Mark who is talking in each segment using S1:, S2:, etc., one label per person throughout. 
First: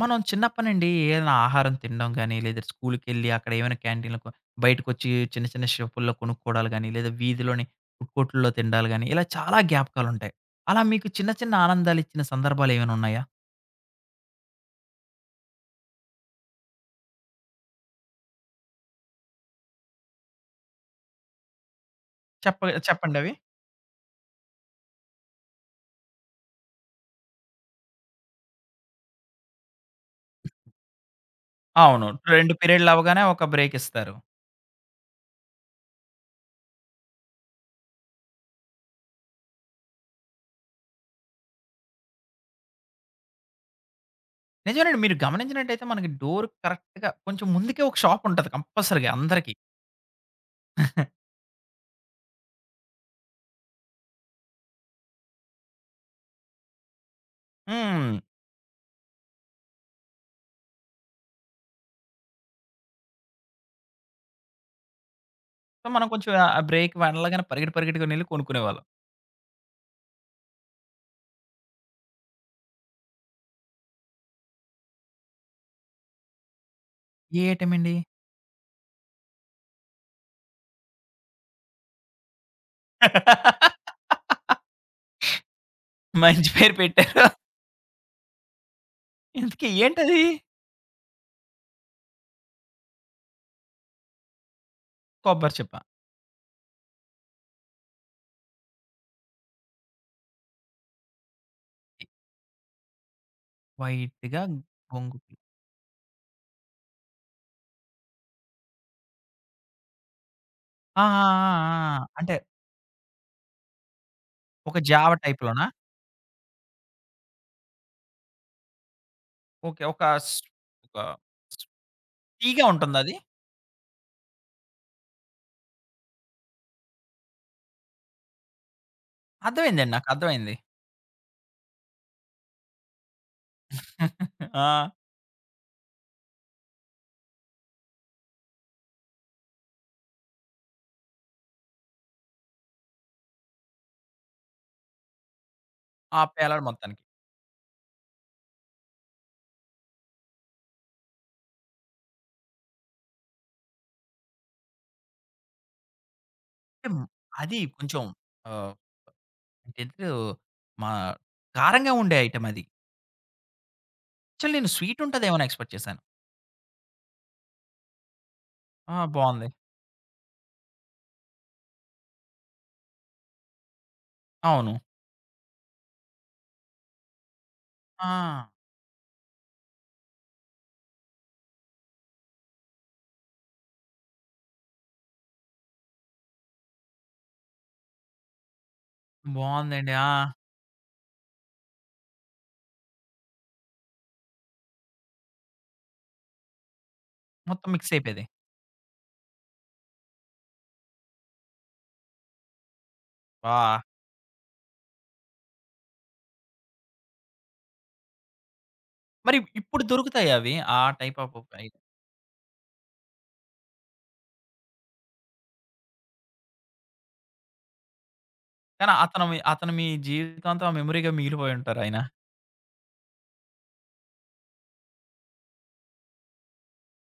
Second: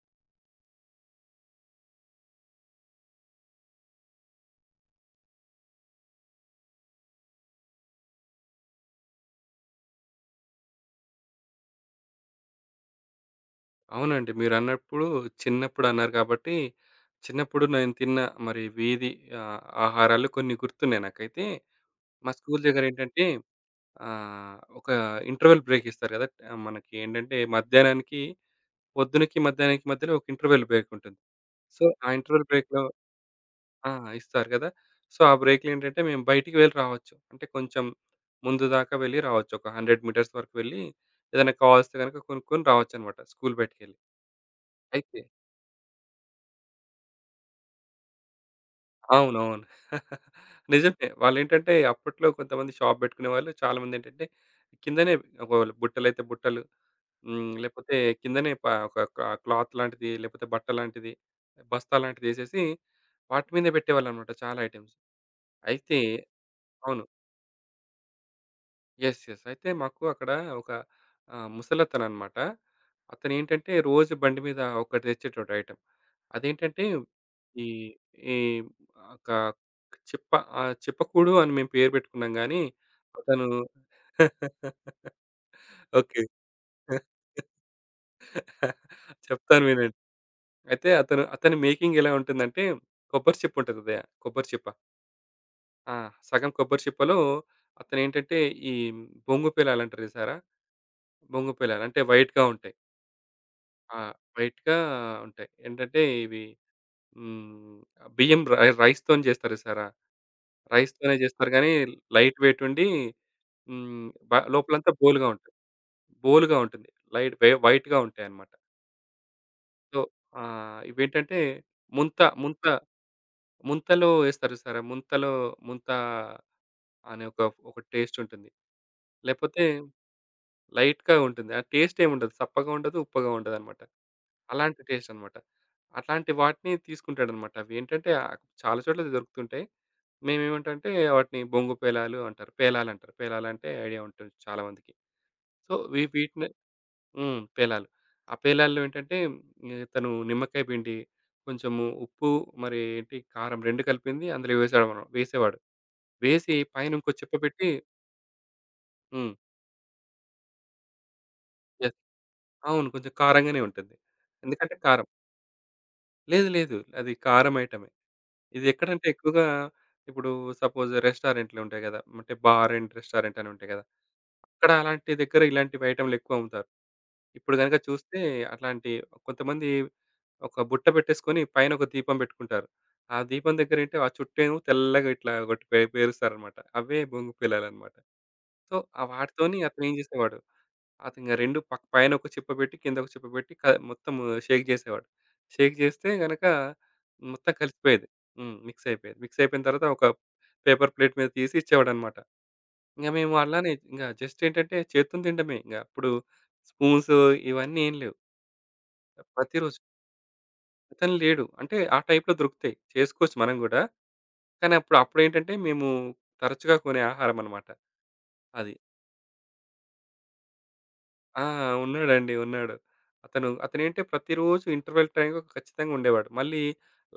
S1: మనం చిన్నప్పటినుండి ఏదైనా ఆహారం తినడం గాని, లేదా స్కూలుకెళ్ళి అక్కడ ఏమైనా క్యాంటీన్‌లకు బయటకొచ్చి చిన్న చిన్న షాపుల్లో కొనుక్కోవడాలు గాని, లేదా వీధిలోని ఫుడ్ కోర్ట్‌ల్లో తినడాలు గాని, ఇలా చాలా జ్ఞాపకాలుంటాయి. అలా మీకు చిన్న చిన్న ఆనందాలిచ్చిన సందర్భాలేమైనా ఉన్నాయా?
S2: అవునండి. మీరన్నప్పుడు చిన్నప్పుడన్నారు కాబట్టి, చిన్నప్పుడు నేను తిన్న మరి వీధి ఆహారాలు కొన్ని గుర్తున్నాయి నాకైతే. మా స్కూల్
S1: చెప్ప
S2: దగ్గరేంటంటే
S1: చెప్పండవి?
S2: ఒక ఇంటర్వెల్ బ్రేక్ ఇస్తారు కదా! ఆ, మనకి ఏంటంటే మధ్యాహ్నానికి పొద్దునకి, మధ్యాహ్నానికి మధ్యలో ఒక ఇంటర్వెల్ బ్రేక్ ఉంటుంది. సో,
S1: అవును.
S2: ఆ ఇంటర్వెల్
S1: 2
S2: బ్రేక్‌లో
S1: పీరియడ్‌లవ్వగానే ఒక
S2: ఆ!
S1: బ్రేకిస్తారు.
S2: ఇస్తారు కదా! సో, ఆ బ్రేక్‌లో ఏంటంటే మేము బయటికి వెళ్లి రావచ్చు. అంటే కొంచెం ముందు దాకా వెళ్లి రావచ్చు. ఒక 100 మీటర్స్ వరకు వెళ్లి ఏదైనా కావాల్స్తే గనుక కొనుక్కొని రావచ్చనమాట స్కూల్ బయటికెళ్లి.
S1: నిజమేనండి. మీరు
S2: అయితే
S1: గమనించినట్టయితే మనకి డోర్ కరెక్ట్‌గా కొంచెం ముందుకే ఒక షాపుంటది కంపల్సరీగా అందరికి.
S2: అవునవును. నిజమే. వాళ్ళేంటంటే అప్పట్లో కొంతమంది షాప్ బెట్టుకునేవాళ్ళు. చాలామందేంటంటే కిందనే ఒకవేళ బుట్టలైతే బుట్టలు, హ్మ్. లేపోతే
S1: హ్మ్.
S2: కిందనే ఒక క్లాత్ లాంటిది, లేపోతే బట్ట లాంటిది, బస్తా లాంటిదేసేసి వాటి మీద బెట్టేవాళ్ళనమాట చాలా ఐటెమ్స్.
S1: సో,
S2: అయితే
S1: మనం కొంచెం ఆ బ్రేక్
S2: అవును.
S1: వెళ్ళగానే పరిగెట్టి పరిగెట్టుకునెళ్లి కొనుక్కునేవాళ్ళం.
S2: యెస్. యెస్. అయితే మాకు అక్కడ ఒక ముసలతననమాట. అతనేంటంటే రోజు బండి మీద ఒకటి తెచ్చేటోడు ఐటెమ్. అదేంటంటే
S1: ఏ
S2: ఈ
S1: ఐటెమండి?
S2: ఈ ఒక చిప్ప చిప్పకూడు అని మేము పేరు పెట్టుకున్నాం గానీ, అతను ఓకే.
S1: మంచి పేరు పెట్టారు.
S2: చెప్తాను
S1: ఇంతకీ
S2: వినండి.
S1: ఏంటది?
S2: అయితే అతను అతని మేకింగ్ ఎలా ఉంటుందంటే కొబ్బరి చిప్ప ఉంటది ఉదయ కొబ్బరి చిప్ప.
S1: కొబ్బరి చిప్ప.
S2: ఆ! సగం కొబ్బరి చిప్పలో అతనేంటంటే ఈ బొంగు పేలాలంటారు చూసారా? బొంగు పేలాలు అంటే వైట్‌గా ఉంటాయి. ఆ!
S1: వైట్‌గా
S2: వైట్‌గా
S1: బొంగు
S2: ఉంటాయి. ఏంటంటే ఇవి హ్మ్. బియ్యం రైస్‌తోని చేస్తారు చూసారా?
S1: ఆ! ఆ!
S2: రైస్‌తోనే చేస్తారు గానీ
S1: ఆ! ఆ! అంటే
S2: లైట్ వెయిట్ ఉండి హ్మ్.
S1: ఒక
S2: లోపలంతా
S1: జావ
S2: బోలుగా ఉంటుంది.
S1: టైప్‌లోనా?
S2: బోలుగా ఉంటుంది. లైట్ వే వైట్‌గా ఉంటాయన్నమాట.
S1: ఓకే.
S2: సో,
S1: ఒక స్ ఒక
S2: ఇవేంటంటే
S1: స్
S2: ముంత,
S1: టీగా ఉంటుందది?
S2: ముంతలో ఏస్తారు చూసారా? ముంతలో ముంత అనే ఒక, ఒక టేస్ట్ ఉంటుంది. లేపోతే
S1: అర్థమైందండి. నాకర్థమైంది.
S2: లైట్‌గా ఉంటుంది. ఆ టేస్ట్ ఏముండదు. సప్పగా ఉండదు, ఉప్పగా ఉండదనమాట.
S1: ఆ!
S2: అలాంటి టేస్ట్ అనమాట. అట్లాంటి వాటిని తీసుకుంటాడనమాట. అవేంటంటే చాలా చోట్ల దొరుకుతుంటాయి. మేమేమంటంటే వాటిని బొంగు పేలాలు అంటారు. పేలాలంటారు. పేలాలంటే ఐడియా ఉంటుంది చాలా మందికి. సో,
S1: ఆ!
S2: వీటిని
S1: పేలాడు మొత్తానికి.
S2: హ్మ్. పేలాలు. ఆ పేలాల్లో ఏంటంటే ఇతను నిమ్మకాయ పిండి, కొంచెము ఉప్పు, మరి ఏంటి కారం 2 కలిపింది అందులో వేసాడనమాట వేసేవాడు. వేసి పైన
S1: హ్మ్.
S2: ఇంకో చిప్ప
S1: అది
S2: పెట్టి
S1: కొంచెం ఆహ్,
S2: హ్మ్.
S1: ఏంటిదో మా కారంగా
S2: యెస్.
S1: ఉండే ఐటెమ్ అది.
S2: అవును. కొంచెం కారంగానే ఉంటుంది.
S1: యాక్చువల్లీ నేను
S2: ఎందుకంటే
S1: స్వీట్
S2: కారం.
S1: ఉంటదేమో అని ఎక్స్‌పెక్ట్ చేశాను.
S2: లేదు. లేదు. అది కారం ఐటమే. ఇది
S1: ఆ!
S2: ఎక్కడంటే ఎక్కువగా
S1: బావుంది.
S2: ఇప్పుడు సపోజ్ రెస్టారెంట్‌లు ఉంటాయి గదా! అంటే బార్ అండ్ రెస్టారెంట్ అని ఉంటాయి గదా! అక్కడ
S1: అవును.
S2: అలాంటి దగ్గర ఇలాంటివి ఐటెమ్‌లు ఎక్కువ అమ్ముతారు. ఇప్పుడు గనుక చూస్తే
S1: ఆ!
S2: అట్లాంటి కొంతమంది ఒక బుట్ట పెట్టేసుకొని పైన ఒక దీపం పెట్టుకుంటారు. ఆ దీపం దగ్గరేంటి ఆ చుట్టేమో తెల్లగా ఇట్లా ఒకటి పేరుస్తారనమాట. అవే బొంగు పిల్లలనమాట. సో, ఆ వాటితోని అతను ఏం
S1: బావుందండి. ఆ!
S2: చేసేవాడు అతనింగ 2 పైన ఒక చిప్ప పెట్టి, కింద ఒక చిప్ప పెట్టి మొత్తం షేక్ జేసేవాడు. షేక్ జేస్తే గనక మొత్తం
S1: మొత్తం మిక్స్
S2: కలిసిపోయేది.
S1: అయిపోయేది.
S2: హ్మ్. మిక్స్ అయిపోయేది. మిక్స్ అయిపోయిన తర్వాత ఒక పేపర్ ప్లేట్ మీద తీసి ఇచ్చేవాడనమాట. ఇంగ మేము అలానే
S1: ఆ!
S2: ఇంగ జస్ట్ ఏంటంటే చేత్తోని తినడమే. ఇంగ అప్పుడు స్పూన్స్ ఇవన్నీ ఏం లేవు.
S1: మరి
S2: ప్రతిరోజు
S1: ఇప్పుడు దొరుకుతాయి అవి. ఆ
S2: అతను
S1: టైప్ ఆఫ్
S2: లేడు.
S1: అయి
S2: అంటే ఆ టైప్‌లో దొరుకుతాయి. చేసుకోవచ్చు మనం గూడా. కానీ అప్పుడేంటంటే మేము తరచుగా కొనే ఆహారమనమాట. అది.
S1: కానీ అతను అతను మీ జీవితాంతం ఆ మెమరీగా
S2: ఆ!
S1: మిగిలిపోయి ఉంటారు ఆయన.
S2: ఉన్నాడండి. ఉన్నాడు. అతను అతనేంటే ప్రతిరోజు ఇంటర్వెల్ టైంలో ఖచ్చితంగా ఉండేవాడు. మళ్ళీ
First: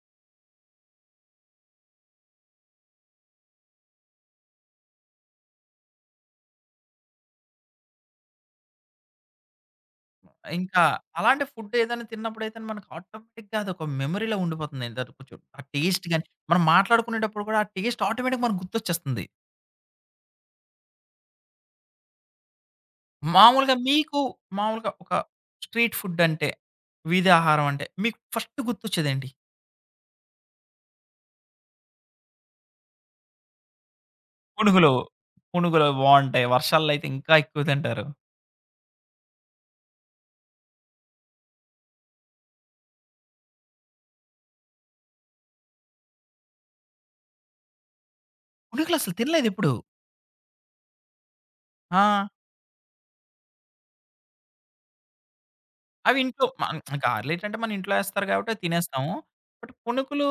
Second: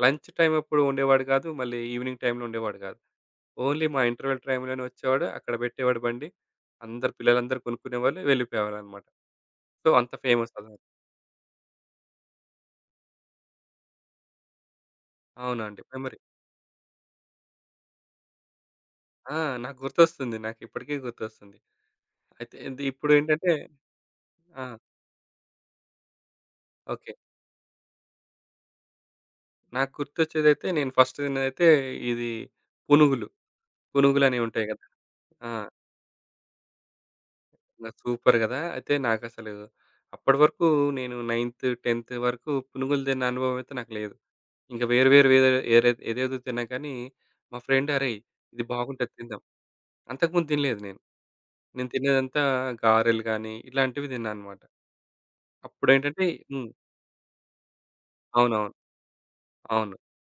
S2: లంచ్ టైమ్ అప్పుడు ఉండేవాడు కాదు. మళ్ళీ ఈవినింగ్ టైంలో ఉండేవాడు కాదు. ఓన్లీ మా ఇంటర్వెల్ టైంలోనే వచ్చేవాడు. అక్కడ పెట్టేవాడు బండి. అందరు పిల్లలందరూ కొనుక్కునేవాళ్ళు. వెళ్ళిపోయేవాళ్ళనమాట. సో, అంత ఫేమస్ అతను.
S1: ఇంకా అలాంటి ఫుడ్ ఏదైనా తిన్నప్పుడైతే మనకు ఆటోమేటిక్‌గా అదొక మెమరీ‌లా ఉండిపోతుంది. ఏంటది కొంచెం ఆ
S2: అవునండి.
S1: Taste
S2: memory.
S1: గాని, మనం మాట్లాడుకునేటప్పుడు కూడా ఆ టేస్ట్ ఆటోమేటిక్‌గా మనకు గుర్తొచ్చేస్తుంది.
S2: ఆ! నాకు గుర్తొస్తుంది. నాకిప్పటికీ గుర్తొస్తుంది. అయితే ఇది ఇప్పుడేంటంటే
S1: మామూలుగా మీకు
S2: ఆ!
S1: మామూలుగా ఒక స్ట్రీట్ ఫుడ్ అంటే,
S2: ఓకే.
S1: వీధి ఆహారం అంటే మీకు ఫస్ట్ గుర్తొచ్చేదేంటి?
S2: నాకు గుర్తొచ్చేదైతే నేను ఫస్ట్ తిన్నదైతే ఇది పునుగులు. పునుగులనేవి ఉంటాయి కదా!
S1: పునుగులు.
S2: ఆ!
S1: పునుగులు బావుంటాయి. వర్షాల్లో అయితే ఇంకా ఎక్కువ
S2: ఆ!
S1: తింటారు.
S2: సూపర్ గదా! అయితే నాకసలు అప్పటి వరకు నేను నైన్త్, 10థ్ వరకు పునుగులు తిన్న అనుభవం అయితే నాకు లేదు. ఇంక వేరు వేరు వేరే ఏదేదో తిన్నా కానీ మా ఫ్రెండ్ "అరేయ్! ఇది
S1: పునుగులు
S2: బాగుంటది
S1: అసలు
S2: తిందాం."
S1: తినలేదెప్పుడు.
S2: అంతకుముందు తినలేదు నేను. నేను
S1: ఆ!
S2: తినేదంతా గారెలు గానీ ఇలాంటివి తిన్నానన్నమాట.
S1: అవి
S2: అప్పుడేంటంటే
S1: ఇంట్లో
S2: హ్మ్.
S1: గార్లేటంటే మన ఇంట్లో ఏస్తారు కాబట్టి అవి
S2: అవునవును.
S1: తినేస్తాము. బట్
S2: అవును.
S1: పునుకులు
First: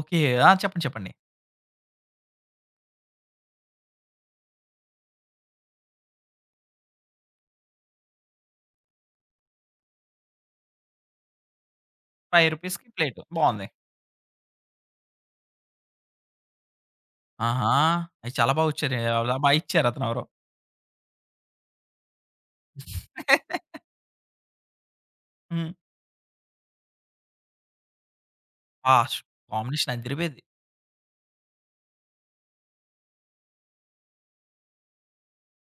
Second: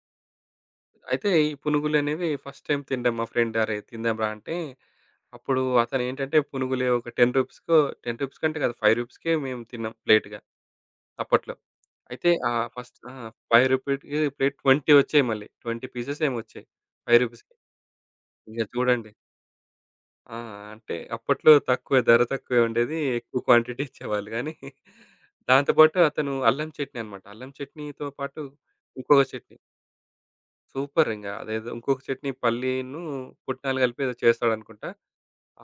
S1: ఓకే. ఆ! చెప్పండి. చెప్పండి.
S2: అయితే ఈ పునుగులనేవి ఫస్ట్ టైమ్ తినడం మా ఫ్రెండ్ "అరేయ్! తిందాంరా" అంటే అప్పుడు అతనేంటంటే పునుగులే ఒక రూ. 10కో రూ. 10 కంటే కాదు రూ. 5కే మేము తిన్నాం ప్లేట్‌గా అప్పట్లో. అయితే
S1: రూ. 5కి
S2: ఫస్ట్ ఆ!
S1: ప్లేటు. బావుంది.
S2: రూ. 5కి ప్లేట్ 20 వచ్చాయి మళ్ళీ. 20 పీసెస్ ఏమో వచ్చాయి. రూ. 5కి.
S1: ఆహా! అయి చాలా
S2: ఇక
S1: బా వచ్చారే
S2: చూడండి.
S1: అలా బా ఇచ్చారు అతనెవరో.
S2: ఆ! అంటే అప్పట్లో ధర తక్కువే ఉండేది. ఎక్కువ క్వాంటిటీ ఇచ్చేవాళ్ళు గానీ, దాంతో
S1: హ్మ్.
S2: పాటు అతను అల్లం చట్నీ అన్నమాట. అల్లం చట్నీతో పాటు
S1: ఆ!
S2: ఇంకొక చట్నీ.
S1: కాంబినేషన్ అదిరిపోయేది.
S2: సూపర్ ఇంగ. అదేదో ఇంకొక చట్నీ పల్లీను, పుట్నాలు కలిపి ఏదో చేస్తాడనుకుంటా.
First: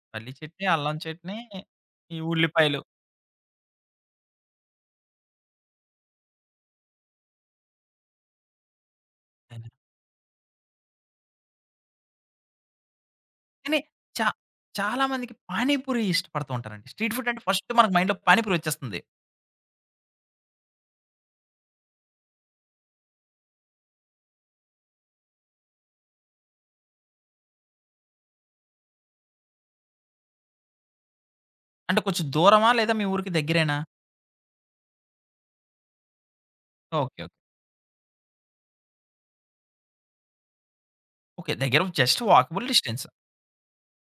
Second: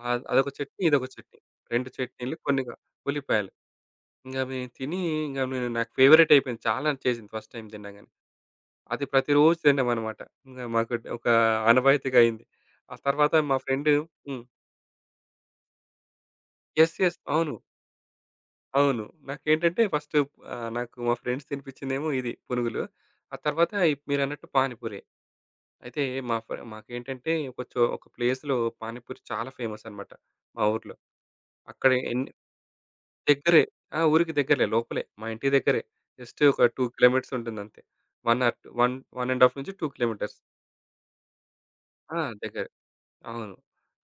S1: పల్లి
S2: అదొక
S1: చట్నీ,
S2: చట్నీ,
S1: అల్లం
S2: ఇదొక
S1: చట్నీ,
S2: చట్నీ. 2
S1: ఈ
S2: చట్నీలు కొన్నిగా
S1: ఉల్లిపాయలు.
S2: ఉల్లిపాయలు. ఇంగ మేము తిని ఇంగ నాకు ఫేవరైట్ అయిపోయింది. చాలా చేసింది ఫస్ట్ టైమ్ తినగానే. అది ప్రతిరోజు తిన్నామనమాట. ఇంగ మాకు ఒక ఆనవాయితీగా అయింది. ఆ తర్వాత మా
S1: కానీ
S2: ఫ్రెండ్
S1: చా
S2: హ్మ్.
S1: చాలా మందికి పానీ పూరి ఇష్టపడుతూ ఉంటారండి.
S2: యెస్.
S1: Street
S2: yes.
S1: ఫుడ్ అంటే
S2: అవును.
S1: ఫస్ట్ మనకు మైండ్‌లో పానీ పూరి వచ్చేస్తుంది.
S2: అవును. నాకేంటంటే ఫస్ట్ నాకు మా ఫ్రెండ్స్ తినిపించిందేమో ఇది పునుగులు. ఆ తర్వాత మీరన్నట్టు పానీపూరే. అయితే మా ఫ మాకేంటంటే ఒక ప్లేస్‌లో పానీపూరి చాలా ఫేమస్ అనమాట మా ఊర్లో. అక్కడ
S1: అంటే కొంచెం
S2: ఎన్ని
S1: దూరమా? లేదా మీ ఊరికి
S2: దగ్గరే
S1: దగ్గరేనా?
S2: ఆ! ఊరికి దగ్గరలే లోపలే. మా ఇంటి దగ్గరే. జస్ట్ ఒక 2
S1: ఓకే. ఓకే.
S2: కిలోమీటర్స్ ఉంటుందంతే. 1 ఆర్ 1, 1 ½ నుంచి 2 కిలోమీటర్స్.
S1: ఓకే. దగ్గర
S2: ఆ!
S1: జస్ట్
S2: దగ్గర.
S1: Walkable distance.
S2: అవును.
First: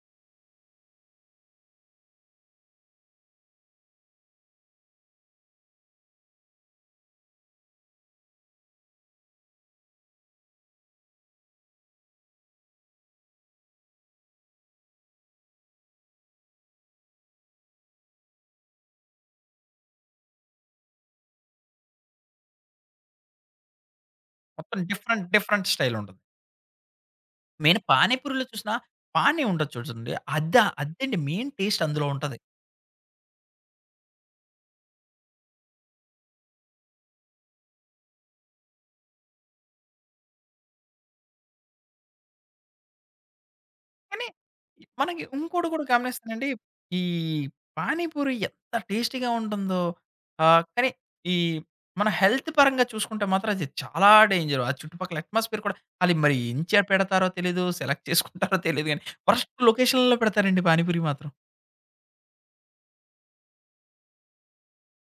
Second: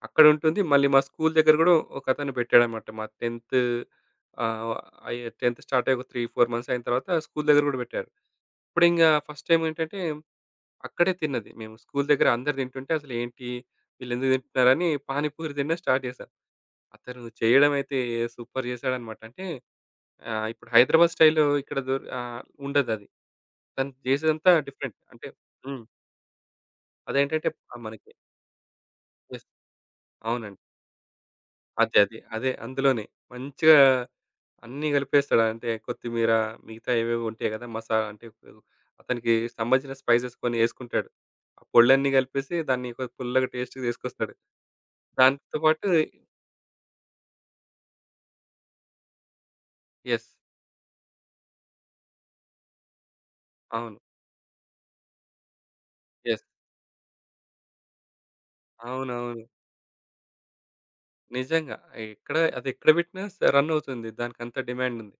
S2: అక్కడుంటుంది. మళ్ళీ మా స్కూల్ దగ్గర గూడా ఒకతను పెట్టాడనమాట. మా 10థ్ ఆహ్, 10థ్ స్టార్ట్ అయ్యి ఒక 3, 4 మంత్స్ అయిన తర్వాత స్కూల్ దగ్గర గూడా పెట్టారు. ఇప్పుడింగా ఫస్ట్ టైమ్ ఏంటంటే, అక్కడే తిన్నది. మేము స్కూల్ దగ్గర అందరూ తింటుంటే అసలేంటి వీళ్ళెందుకు తింటున్నారని పానీపూరి తినడం స్టార్ట్ చేశాం. అతను చేయడం అయితే సూపర్ చేశాడనమాట. అంటే ఇప్పుడు హైదరాబాద్ స్టైల్‌లో ఇక్కడ ఉండదది. తను చేసేదంతా
S1: మొత్తం
S2: డిఫరెంట్.
S1: డిఫరెంట్,
S2: అంటే
S1: డిఫరెంట్
S2: హ్మ్.
S1: స్టైల్ ఉంటది.
S2: అదేంటంటే
S1: మెయిన్
S2: మనకి
S1: పానీపూరిలో చూసినా పానీ
S2: యెస్.
S1: ఉంటది చూడండి.
S2: అవునండి.
S1: అద్దా అద్దండి మెయిన్ టేస్ట్
S2: అదే.
S1: అందులో
S2: అదే.
S1: ఉంటది.
S2: అదే. అందులోనే. మంచిగా అన్నీ కలిపేస్తాడు. అంటే కొత్తిమీర మిగతా ఏవేవో ఉంటాయి కదా! మసా అంటే అతనికి సంబంధించిన స్పైసెస్ కొన్ని ఏసుకుంటాడు. ఆ పొళ్ళన్నీ కలిపేసి దాన్ని పుల్లగా టేస్ట్‌గా
S1: కానీ
S2: తీసుకొస్తాడు.
S1: మనకి
S2: దాంతో
S1: ఇంకోటి కూడా
S2: పాటు
S1: గమనిస్తానండి. ఈ పానీపూరి ఎంత టేస్టీగా ఉంటుందో
S2: యెస్.
S1: ఆహ్, కానీ ఈ మన హెల్త్ పరంగా చూసుకుంటే మాత్రం అది
S2: అవును.
S1: చాలా డేంజర్. ఆ చుట్టుపక్కల అట్మాస్ఫియర్ కూడా ఆళ్ళు మరి
S2: యెస్.
S1: ఎంచ పెడతారో తెలీదు. సెలెక్ట్ చేసుకుంటారో తెలీదు గానీ
S2: అవునవును.
S1: వరస్ట్ లొకేషన్‌లో పెడతారండి పానీపూరి మాత్రం.
S2: నిజంగా. అదెక్కడ పెట్టినా రన్ అవుతుంది. దానికంత డిమాండ్ ఉంది.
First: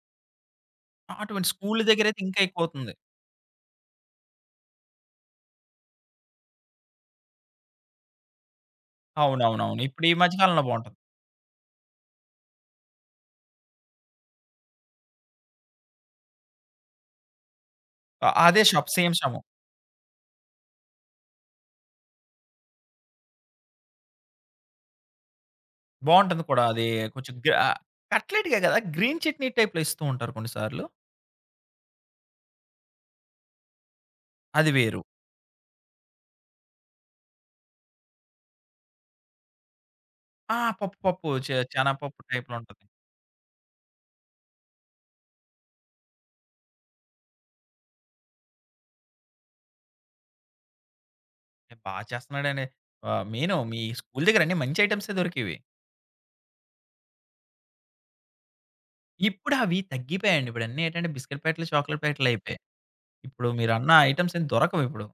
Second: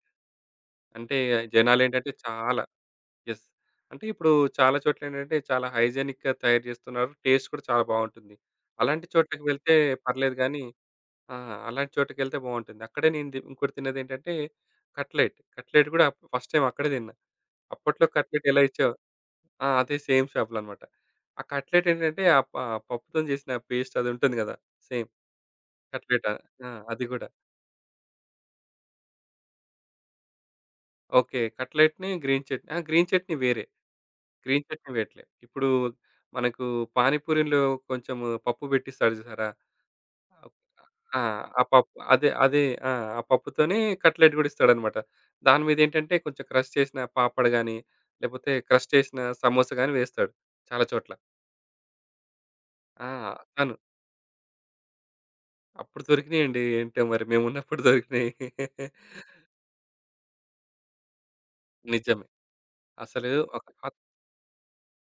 S2: అంటే
S1: అటువంటి స్కూల్
S2: జనాలేంటంటే
S1: దగ్గరైతే ఇంకా
S2: చాలా
S1: ఎక్కువవుతుంది.
S2: యెస్. అంటే ఇప్పుడు చాలా చోట్లేంటంటే చాలా హైజీనిక్‌గా తయారు జేస్తున్నారు. టేస్ట్ కూడా చాలా బావుంటుంది. అలాంటి చోట్లకి వెళ్తే
S1: అవునవునవును. ఇప్పుడు ఈ
S2: పర్లేదు
S1: మధ్య
S2: గానీ
S1: కాలంలో బావుంటుంది.
S2: ఆ! అలాంటి చోటుకెళ్తే బావుంటుంది. అక్కడే నేను ఇంకోటి తిన్నదేంటంటే కట్లెట్. కట్లెట్ గూడా ఫస్ట్ టైమ్ అక్కడే తిన్నా. అప్పట్లో కట్లెట్ ఎలా
S1: అదే షాప్
S2: ఇచ్చేవో
S1: సేమ్ షాపు.
S2: ఆ! అదే సేమ్ షాప్‌లో అన్నమాట. ఆ కట్లెట్ ఏంటంటే ఆ ప పప్పుతోని చేసిన పేస్ట్ అది ఉంటుంది గదా! సేమ్ కట్లెటా?
S1: బావుంటుంది కూడా.
S2: ఆ!
S1: అది
S2: అది గూడా.
S1: కొంచెం గ్ర ఆహ్, కట్లెట్‌గే కదా! గ్రీన్ చట్నీ టైప్‌లో ఇస్తూ ఉంటారు కొన్ని సార్లు.
S2: ఓకే. కట్లెట్‌ని గ్రీన్ చట్నీ. ఆ! గ్రీన్ చట్నీ వేరే. గ్రీన్
S1: అది
S2: చట్నీ
S1: వేరు.
S2: పెట్టలే. ఇప్పుడు మనకు పానీపూరిలో కొంచెం పప్పు పెట్టిస్తాడు చూసారా?
S1: ఆ! పప్పు
S2: ఆ!
S1: పప్పు చే
S2: ఆ పప్పు
S1: శనగపప్పు
S2: అదే
S1: టైప్‌లో
S2: అదే
S1: ఉంటది.
S2: ఆ! ఆ పప్పుతోనే కట్లెట్ గూడా ఇస్తాడనమాట. దాని మీదేంటంటే కొంచెం క్రష్ చేసిన పాపడ్ గాని, లేపోతే క్రష్ చేసిన సమోసా గాని వేస్తాడు చాలా చోట్ల.
S1: ఏ బా చేస్తున్నాడండి.
S2: ఆ!
S1: ఆహ్, మెయిను
S2: తను
S1: మీ స్కూల్ దగ్గర అన్ని మంచి ఐటెమ్సే దొరికేవి.
S2: అప్పుడు దొరికినాయండి. ఏంటో మరి మేమున్నప్పుడు దొరికినాయి.
S1: ఇప్పుడు అవి తగ్గిపోయాయండి. ఇప్పుడన్నీ ఏంటంటే బిస్కిట్ ప్యాకెట్లు, చాక్లేట్
S2: నిజమే.
S1: ప్యాకెట్లయిపోయాయి.
S2: అసలు
S1: ఇప్పుడు
S2: ఒక
S1: మీరన్న ఐటెమ్స్ ఏం దొరకవిప్పుడు.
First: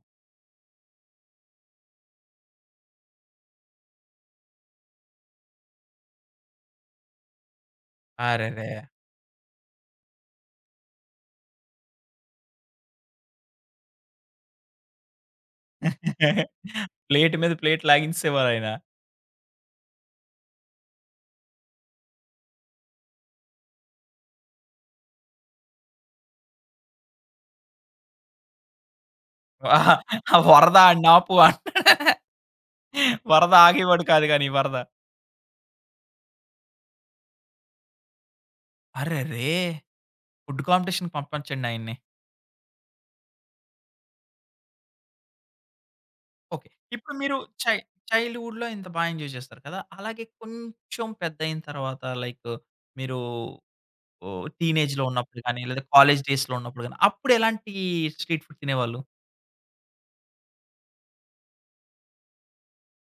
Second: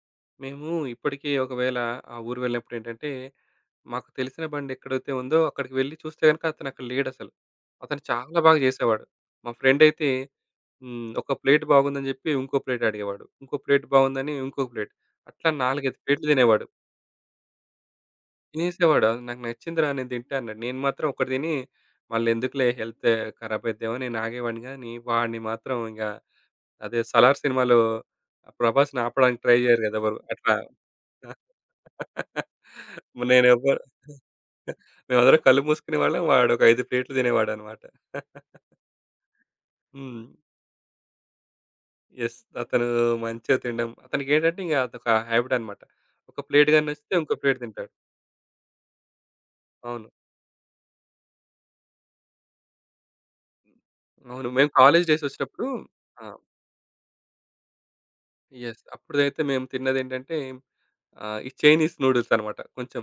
S2: మేము ఇప్పటికీ ఒకవేళ ఆ ఊరు వెళ్ళినప్పుడేంటంటే, మాకు తెలిసిన బండెక్కడైతే ఉందో అక్కడికి వెళ్లి చూస్తే గనుక అతనక్కడ లేడసలు. అతను చాలా బాగా
S1: అరెరే!
S2: జేసేవాడు. మా ఫ్రెండయితే హ్మ్. ఒక ప్లేట్ బాగుందని జెప్పి ఇంకో ప్లేట్ అడిగేవాడు. ఇంకో ప్లేట్ బాగుందని ఇంకో ప్లేట్. అట్లా 4, 5 ప్లేట్లు తినేవాడు.
S1: ప్లేట్ మీద ప్లేట్ లాగించేసేవారాయన.
S2: తినేసేవాడు. "నాకు నచ్చిందిరా నేను తింటా" అన్నాడు. నేను మాత్రం ఒకటి తిని మళ్ళెందుకులే హెల్త్ ఖరాబ్ అయిద్దేమో నేను ఆగేవాడిని గానీ, వాడిని మాత్రం ఇంగ అదే 'సలార్' సినిమాలో 'ప్రభాస్‌ని' ఆపడానికి ట్రై జేయరు గదా! ఎవరు. అట్లా
S1: "వరద ఆడినాపు" అంటాడు. వరద
S2: నేనెవ్వ
S1: ఆగేవాడు కాదు గానీ వరద.
S2: మేమందరం కళ్ళు మూసుకునేవాళ్ళం. వాడొక 5 ప్లేట్లు తినేవాడనమాట.
S1: అరెరే!
S2: హ్మ్.
S1: ఫుడ్ కాంపిటీషన్‌కి పంపించండి ఆయన్ని.
S2: యెస్. అతను మంచిగా తినడం అతనికేంటంటే ఇంక అదొక హ్యాబిట్ అనమాట. ఒక
S1: ఓకే.
S2: ప్లేట్ గాని నచ్చితే
S1: ఇప్పుడు మీరు
S2: ఇంకో ప్లేట్
S1: చై
S2: తింటాడు.
S1: చైల్డ్‌హుడ్‌లో ఇంత బా ఎంజాయ్ చేస్తారు కదా!
S2: అవును.
S1: అలాగే కొంచెం పెద్దయిన తర్వాత లైక్ మీరు ఓహ్,
S2: అవును. మేము
S1: టీనేజ్‌లో
S2: కాలేజీ డేస్
S1: ఉన్నప్పుడు గాని,
S2: వచ్చినప్పుడు
S1: లేదా కాలేజ్
S2: ఆ!
S1: డేస్‌లో ఉన్నప్పుడు గాని, అప్పుడు ఎలాంటి స్ట్రీట్ ఫుడ్
S2: యెస్.
S1: తినేవాళ్ళు?
S2: అప్పుడైతే మేము తిన్నదేంటంటే ఈ చైనీస్ నూడిల్స్ అనమాట. కొంచెం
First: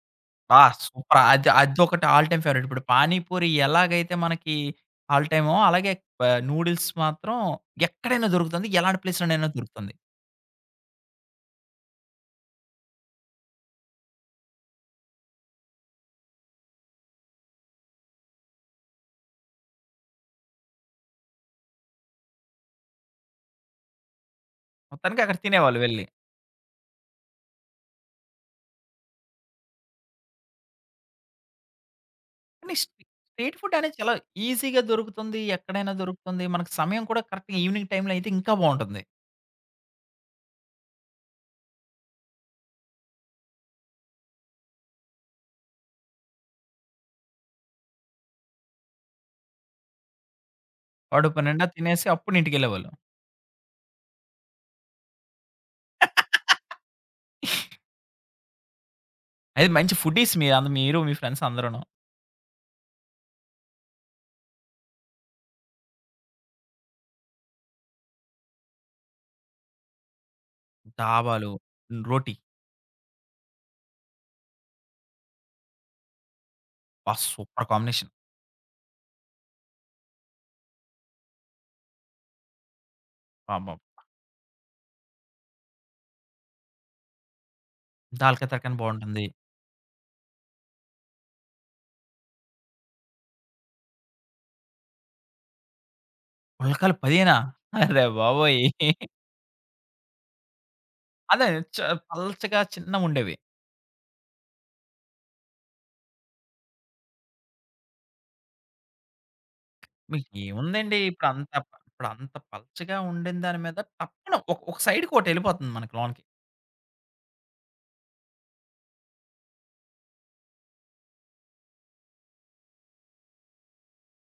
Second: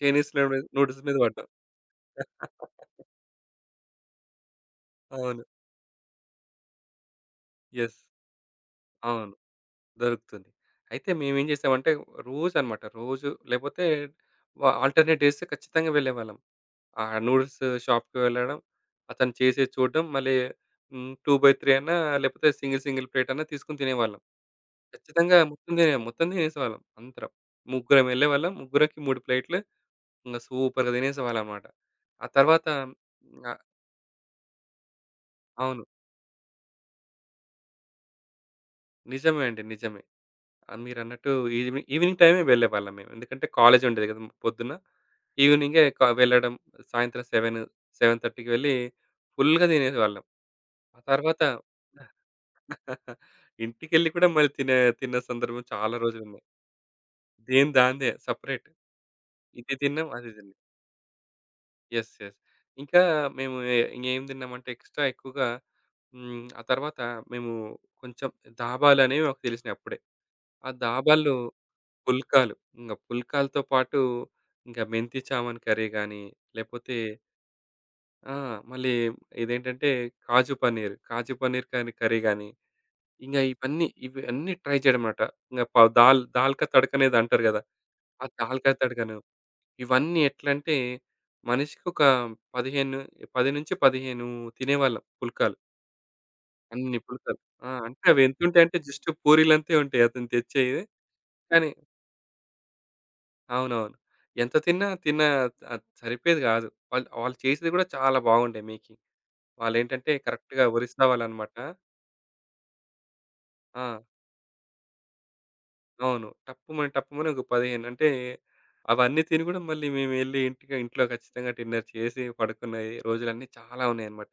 S2: చైనీస్
S1: బా
S2: నూడిల్ నూడిల్స్ మీద
S1: సూపర్!
S2: పడ్డాం.
S1: అది అదొకటి ఆల్ టైమ్ ఫేవరైట్. ఇప్పుడు పానీపూరి ఎలాగైతే మనకి ఆల్
S2: అవును.
S1: టైమో, అలాగే ఆహ్, నూడిల్స్ మాత్రం
S2: యెస్.
S1: ఎక్కడైనా దొరుకుతుంది. ఎలాంటి
S2: అవును.
S1: ప్లేస్‌లోనైనా దొరుకుతుంది.
S2: దొరుకుతుంది. అయితే మేమేం చేసామంటే రోజనమాట. రోజు లేపోతే ఆల్టర్‌నేట్ డేస్ ఖచ్చితంగా వెళ్ళేవాళ్ళం. ఆ నూడిల్స్ షాప్‌కి వెళ్ళడం, అతను చేసేది చూడడం, మళ్ళీ హ్మ్. 2/3 అన్నా లేపోతే సింగిల్ సింగిల్ ప్లేట్ అన్నా తీసుకొని తినేవాళ్ళం.
S1: మొత్తానికి అక్కడ
S2: ఖచ్చితంగా
S1: తినేవాళ్ళు వెళ్ళి.
S2: మొత్తం తినేసేవాళ్ళం అందరం. ముగ్గురం వెళ్ళేవాళ్ళం. ముగ్గురికి 3 ప్లేట్‌లు ఇంగ సూపర్‌గా తినేసేవాళ్ళనమాట. ఆ తర్వాత
S1: కానీ స్ట్రీట్
S2: ఆహ్,
S1: ఫుడ్ అనేది చాలా ఈజీగా దొరుకుతుంది.
S2: అవును.
S1: ఎక్కడైనా దొరుకుతుంది. మనకు సమయం కూడా కరెక్ట్‌గా ఈవినింగ్ టైమ్‌లో అయితే ఇంకా బావుంటుంది.
S2: నిజమే అండి. నిజమే. ఆ! మీరన్నట్టు ఈవినింగ్ టైమే వెళ్ళేవాళ్ళం మేము. ఎందుకంటే కాలేజ్ ఉండేది కదా! పొద్దున. ఈవినింగే వెళ్ళడం సాయంత్రం 7, 7:30కి వెళ్ళి ఫుల్‌గా తినేవాళ్ళం. ఆ
S1: కడుపు
S2: తర్వాత
S1: నిండా తినేసి అప్పుడు ఇంటికెళ్ళేవాళ్ళం.
S2: ఇంటికెళ్ళి కూడా మళ్ళీ తిన్న సందర్భం చాలా రోజులున్నాయి. దేని దాందే సెపరేట్.
S1: అది
S2: ఇది
S1: మంచి
S2: తిన్నాం, అది
S1: ఫుడ్డీస్ మీ
S2: తిన్నాం.
S1: అంద మీరు మీ ఫ్రెండ్స్ అందరూను.
S2: యెస్. యెస్. ఇంకా మేము ఇంగేం తిన్నామంటే ఎక్స్‌ట్రా ఎక్కువగా హ్మ్. ఆ తర్వాత మేము కొంచెం దాబాలనేవి మాకు తెలిసినాయి అప్పుడే. ఆ దాబాల్లో
S1: దాబాలు, రోటీ
S2: పుల్కాలు. ఇంగ పుల్కాలతో పాటు ఇంక మెంతి చామన్ కర్రీ గానీ, లేపోతే
S1: అబ్బా! Super combination.
S2: ఆ! మళ్ళీ ఇదేంటంటే కాజు పన్నీర్, కాజు పన్నీర్ కానీ కర్రీ గానీ, ఇంగ
S1: అబ్బా!
S2: ఇవన్నీ ఇవి అన్నీ ట్రై చేయడమట. ఇంగ దాల్‌కా తడకనేది అంటారు గదా! ఆ
S1: దాల్‌కా
S2: దాల్‌కా
S1: తరకాని
S2: తడకను.
S1: బావుంటుంది.
S2: ఇవన్నీ ఎట్లంటే మనిషికి ఒక 15 10-15 తినేవాళ్ళం పుల్కాలు.
S1: పుల్కాలు
S2: అన్ని
S1: 10
S2: పుల్కాలు. ఆ!
S1: అరే
S2: అంటే
S1: బాబోయ్!
S2: అవెంతుంటాయంటే జస్ట్ పూరీలంతే ఉంటాయి అతను తెచ్చేయి.
S1: అదే
S2: కానీ
S1: చ పల్చగా చిన్నగుండేవి.
S2: అవునవును. ఎంత తిన్నా, సరిపోయేది గాదు. వాళ్ళు వాళ్ళు చేసేది గూడా చాలా బాగుండే మేకింగ్. వాళ్ళేంటంటే కరెక్ట్‌గా
S1: మీకేముందండి
S2: ఒరిస్సా
S1: ఇప్పుడంత
S2: వాళ్ళనమాట.
S1: ఇప్పుడంత పల్చగా ఉండిన దాని మీద
S2: ఆ!
S1: టప్పున ఒక ఒక సైడ్‌కి ఒకటెళ్ళిపోతుంది మనకి లోనకి.
S2: అవును. టప్పుమని, టప్పుమని, ఒక 15 అంటే అవన్నీ తిని గూడా మళ్ళీ మేమెళ్లి ఇంటికి ఇంట్లో ఖచ్చితంగా డిన్నర్ చేసి పడుకున్న రోజులన్నీ చాలా ఉన్నాయన్నమాట.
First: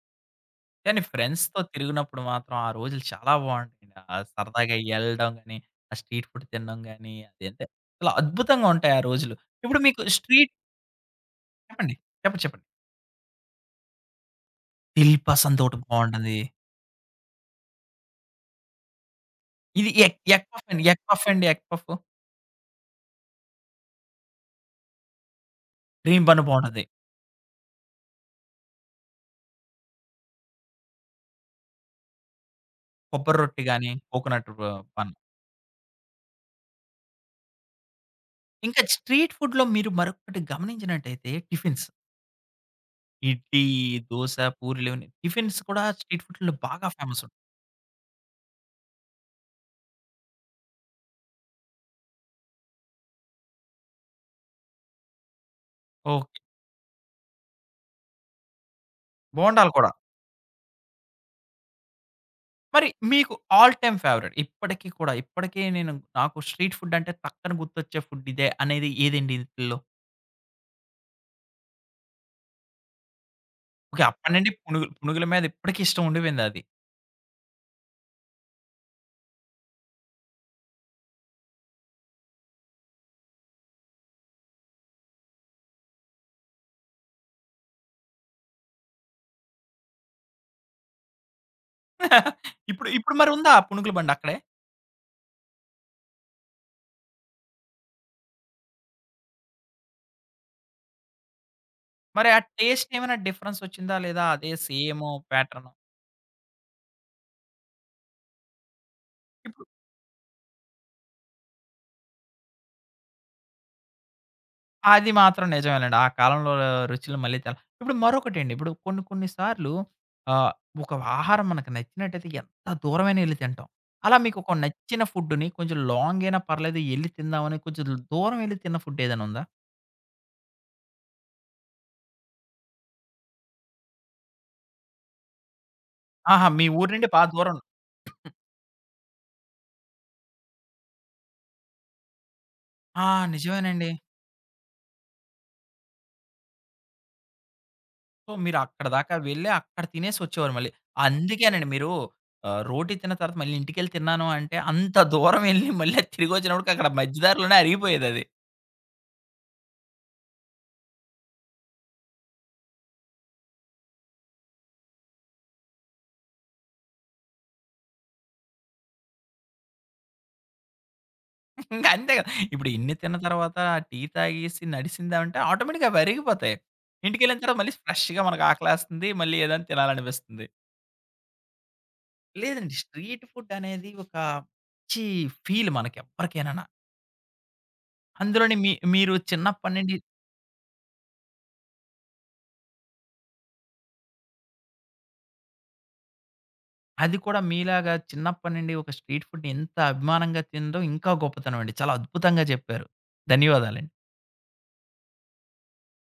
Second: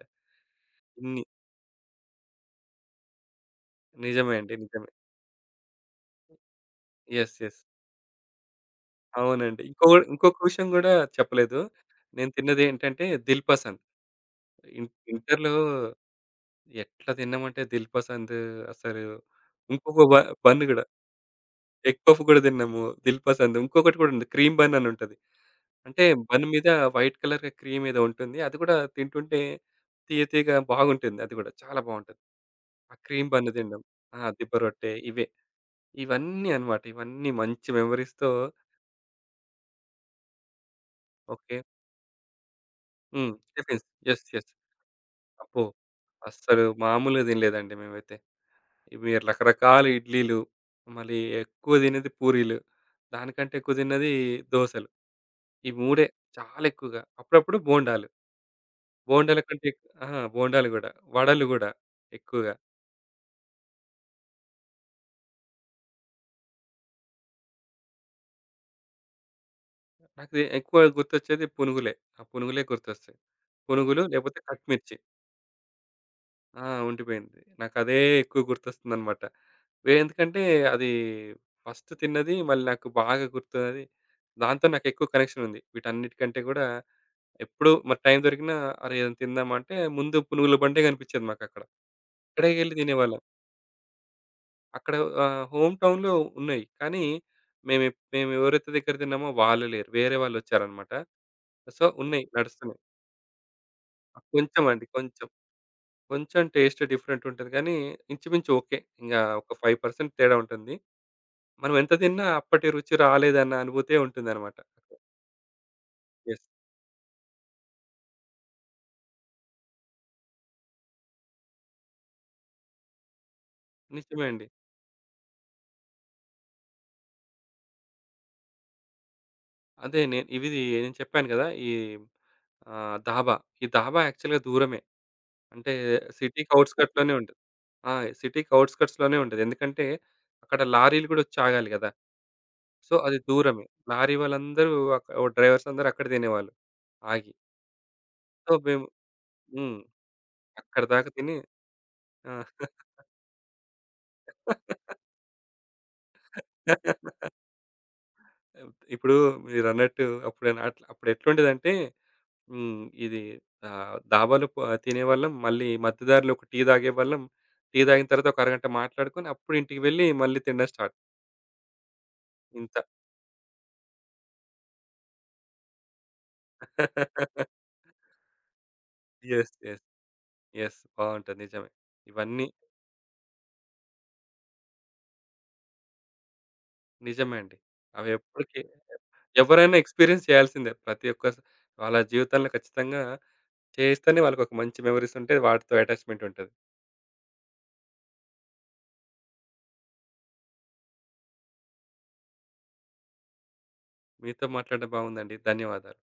S1: కానీ
S2: ఇన్ని
S1: ఫ్రెండ్స్‌తో తిరిగినప్పుడు మాత్రం ఆ రోజులు చాలా బావుంటాయండి. ఆ
S2: నిజమే అండి.
S1: సరదాగా
S2: నిజమే.
S1: యెళ్ళడం గాని, ఆ స్ట్రీట్ ఫుడ్ తినడం గాని,
S2: యెస్. యెస్.
S1: అదంతే చాలా అద్భుతంగా ఉంటాయి ఆ రోజులు.
S2: అవునండి.
S1: ఇప్పుడు మీకు
S2: ఇంకొక
S1: స్ట్రీట్
S2: విషయం గూడా చెప్పలేదు.
S1: చెప్పండి.
S2: నేను
S1: చెప్పండి. చెప్పండి.
S2: తిన్నదేంటంటే దిల్ పసంద్. ఇన్
S1: 'దిల్
S2: ఇంటర్‌లో
S1: పసంద్' ఒకటి బావుంటది.
S2: ఎట్లా తిన్నామంటే 'దిల్ పసంద్' అసలు
S1: ఇది
S2: ఇంకొక బ
S1: ఎగ్ ఎగ్
S2: బన్
S1: పఫ్ అండి.
S2: గూడా,
S1: ఎగ్ పఫ్ అండి. ఎగ్ పఫ్,
S2: ఎగ్ పఫ్ గూడా తిన్నాము. 'దిల్ పసంద్' ఇంకొకటి గూడా ఉంది. క్రీమ్ బన్ అని ఉంటది. అంటే
S1: క్రీమ్ బన్
S2: బన్ మీద
S1: బావుంటది.
S2: వైట్ కలర్ క్రీమ్ ఏదో ఉంటుంది. అది గూడా తింటుంటే తీయగా బాగుంటుంది. అది గూడా చాలా బాగుంటది. ఆ క్రీమ్
S1: కొబ్బరి
S2: బన్
S1: రొట్టె
S2: తినడం.
S1: గాని,
S2: ఆ!
S1: కోకోనట్
S2: దిబ్బ
S1: బ
S2: రొట్టె
S1: బన్.
S2: ఇవే. ఇవన్నీ అన్నమాట. ఇవన్నీ మంచి మెమోరీస్‌తో
S1: ఇంకా స్ట్రీట్ ఫుడ్‌లో మీరు మరొకటి గమనించినట్టయితే
S2: okay.
S1: Tiffins.
S2: Hmm.
S1: Idli,
S2: tiffins. Yes.
S1: Dosa,
S2: yes.
S1: పూరీలు ఇవన్నీ టిఫిన్స్
S2: అబ్బో!
S1: కూడా స్ట్రీట్ ఫుడ్‌లో
S2: అస్సలు
S1: బాగా
S2: మామూలుగా
S1: ఫేమస్. ఉంటాయి.
S2: తినలేదండి మేమైతే. మీరు రకరకాల ఇడ్లీలు, మళ్ళీ ఎక్కువ తినేది పూరీలు, దానికంటే ఎక్కువ తిన్నది దోసలు. ఈ మూడే
S1: ఓకే.
S2: చాలా ఎక్కువగా. అప్పుడప్పుడు బోండాలు. బోండాల కంటే
S1: బోండాలు
S2: ఎక్
S1: కూడా.
S2: ఆ! బోండాలు గూడా, వడలు గూడా ఎక్కువగా.
S1: మరి మీకు ఆల్ టైమ్ ఫేవరెట్ ఇప్పటికి కూడా, ఇప్పటికే నేను నాకు స్ట్రీట్ ఫుడ్ అంటే టక్కన గుర్తొచ్చే ఫుడ్ ఇదే అనేది ఏదండి ఈటిల్లో?
S2: నాకు ఇది ఎక్కువ గుర్తొచ్చేది పునుగులే. ఆ పునుగులే గుర్తొస్తాయి. పునుగులు
S1: ఓకే. అప్పటి
S2: లేకపోతే
S1: నుండి పునుగులు
S2: కట్మిర్చి.
S1: పునుగుల మీద ఇప్పటికి ఇష్టం ఉండిపోయిందది.
S2: ఆ! ఉండిపోయింది. నాకదే ఎక్కువ గుర్తొస్తుందనమాట. ఎందుకంటే అది ఫస్ట్ తిన్నది మళ్ళీ నాకు బాగా గుర్తున్నది. దాంతో నాకెక్కువ కనెక్షన్ ఉంది. వీటన్నిటికంటే గూడా ఎప్పుడు మరి టైం దొరికినా అరే! ఏదైనా తిందామా అంటే ముందు పునుగుల బండే కనిపిచ్చేది మాకక్కడ. అక్కడికెళ్ళి
S1: ఇప్పుడు ఇప్పుడు
S2: తినేవాళ్ళం.
S1: మరి ఉందా ఆ పునుగుల బండి అక్కడే?
S2: అక్కడ హోమ్ టౌన్‌లో ఉన్నాయి. కానీ మేము మేము ఎవరైతే దగ్గర తిన్నామో వాళ్ళు లేరు. వేరే వాళ్ళొచ్చారనమాట. సో, ఉన్నాయి.
S1: మరి ఆ
S2: నడుస్తున్నాయి.
S1: టేస్ట్ ఏమైనా డిఫరెన్స్ వచ్చిందా? లేదా అదే
S2: కొంచెం అండి.
S1: సేమ్
S2: కొంచెం.
S1: ప్యాటర్న్?
S2: కొంచెం టేస్ట్ డిఫరెంట్ ఉంటది కానీ, ఇంచుమించు ఓకే. ఇంగా ఒక
S1: ఇప్పుడు
S2: 5% తేడా ఉంటుంది. మనం ఎంత తిన్నా అప్పటి రుచి రాలేదన్న అనుభూతే ఉంటుందన్నమాట.
S1: అది మాత్రం నిజమేనండి. ఆ
S2: యెస్.
S1: కాలంలో రుచులు మళ్ళీ తెల ఇప్పుడు మరొకటండి. ఇప్పుడు కొన్ని కొన్ని సార్లు ఆహ్, ఒక ఆహారం మనకు నచ్చినట్టయితే ఎంత దూరమైనా ఎళ్లి తింటాం. అలా
S2: నిజమే
S1: మీకు
S2: అండి.
S1: ఒక నచ్చిన ఫుడ్‌ని కొంచెం లాంగ్ అయినా పర్లేదు ఎళ్లి తిందామని కొంచెం దూరం ఎళ్లి తిన్న ఫుడ్ ఏదైనా ఉందా?
S2: అదే నేను నేను చెప్పాను గదా! ఈ దాబా. ఈ దాబా యాక్చువల్‌గా దూరమే. అంటే
S1: ఆహా!
S2: సిటీకి
S1: మీ ఊరు నుండి
S2: ఔట్‌స్కట్స్‌లోనే
S1: బా
S2: ఉంటది.
S1: దూరం.
S2: ఆ! సిటీకి ఔట్‌స్కట్స్‌లోనే ఉంటది. ఎందుకంటే, అక్కడ లారీలు గూడా వచ్చి ఆగాలి గదా! సో,
S1: ఆ!
S2: అది దూరమే.
S1: నిజమేనండి.
S2: లారీ వాళ్ళందరూ అక్ డ్రైవర్స్ అందరూ అక్కడ తినేవాళ్ళు ఆగి.
S1: సో,
S2: సో,
S1: మీరు
S2: మేము
S1: అక్కడ దాకా వెళ్లి
S2: హ్మ్.
S1: అక్కడ తినేసి వచ్చేవారు మళ్ళీ.
S2: అక్కడి దాకా తిని
S1: అందుకేనండి మీరు
S2: ఆ!
S1: ఆహ్, రోటీ తిన్న తర్వాత మళ్ళీ ఇంటికెళ్ళి తిన్నాను అంటే అంత దూరం ఎళ్లి మళ్ళీ తిరిగొచ్చినప్పటికి అక్కడ మధ్య దారిలోనే అరిగిపోయేదది.
S2: ఇప్పుడు మీరన్నట్టు అప్పుడేనా అట్లా అప్పుడెట్లుండేదంటే హ్మ్. ఇది దాబాలో తినేవాళ్ళం. మళ్ళీ మధ్య దారిలో ఒక టీ తాగేవాళ్ళం. టీ తాగిన తర్వాత ఒక అరగంట మాట్లాడుకొని అప్పుడు ఇంటికి వెళ్ళి మళ్ళీ తినడం స్టార్ట్
S1: ఇంకా అంతే కదా! ఇప్పుడు
S2: ఇంత.
S1: ఇన్ని తిన్న తర్వాత టీ తాగేసి నడిసిందామంటే ఆటోమేటిక్‌గా అవి అరిగిపోతాయి. ఇంటికెళ్ళిన తర్వాత మళ్ళీ ఫ్రెష్‌గా మనకు ఆకలేస్తుంది. మళ్ళీ
S2: యెస్.
S1: ఏదైనా
S2: యెస్.
S1: తినాలనిపిస్తుంది.
S2: యెస్. బావుంటది. నిజమే. ఇవన్నీ
S1: లేదండి స్ట్రీట్ ఫుడ్ అనేది ఒక మంచి ఫీల్ మనకి ఎవ్వరికైనాన.
S2: నిజమే అండి.
S1: అందులోని
S2: అవెప్పటికి
S1: మీరు చిన్నప్పటి
S2: ఎవరైనా
S1: నుండి
S2: ఎక్స్‌పీరియన్స్ చేయాల్సిందే. ప్రతి ఒక్క వాళ్ళ జీవితంలో ఖచ్చితంగా చేస్తేనే వాళ్ళకొక మంచి మెమోరీస్ ఉంటాయి. వాటితో అటాచ్‌మెంట్ ఉంటది.
S1: అది కూడా మీలాగా చిన్నప్పటి నుండి ఒక స్ట్రీట్ ఫుడ్‌ని ఎంత అభిమానంగా తినడం ఇంకా గొప్పతనం అండి. చాలా అద్భుతంగా చెప్పారు. ధన్యవాదాలండి.
S2: మీతో మాట్లాడడం బాగుందండి. ధన్యవాదాలు.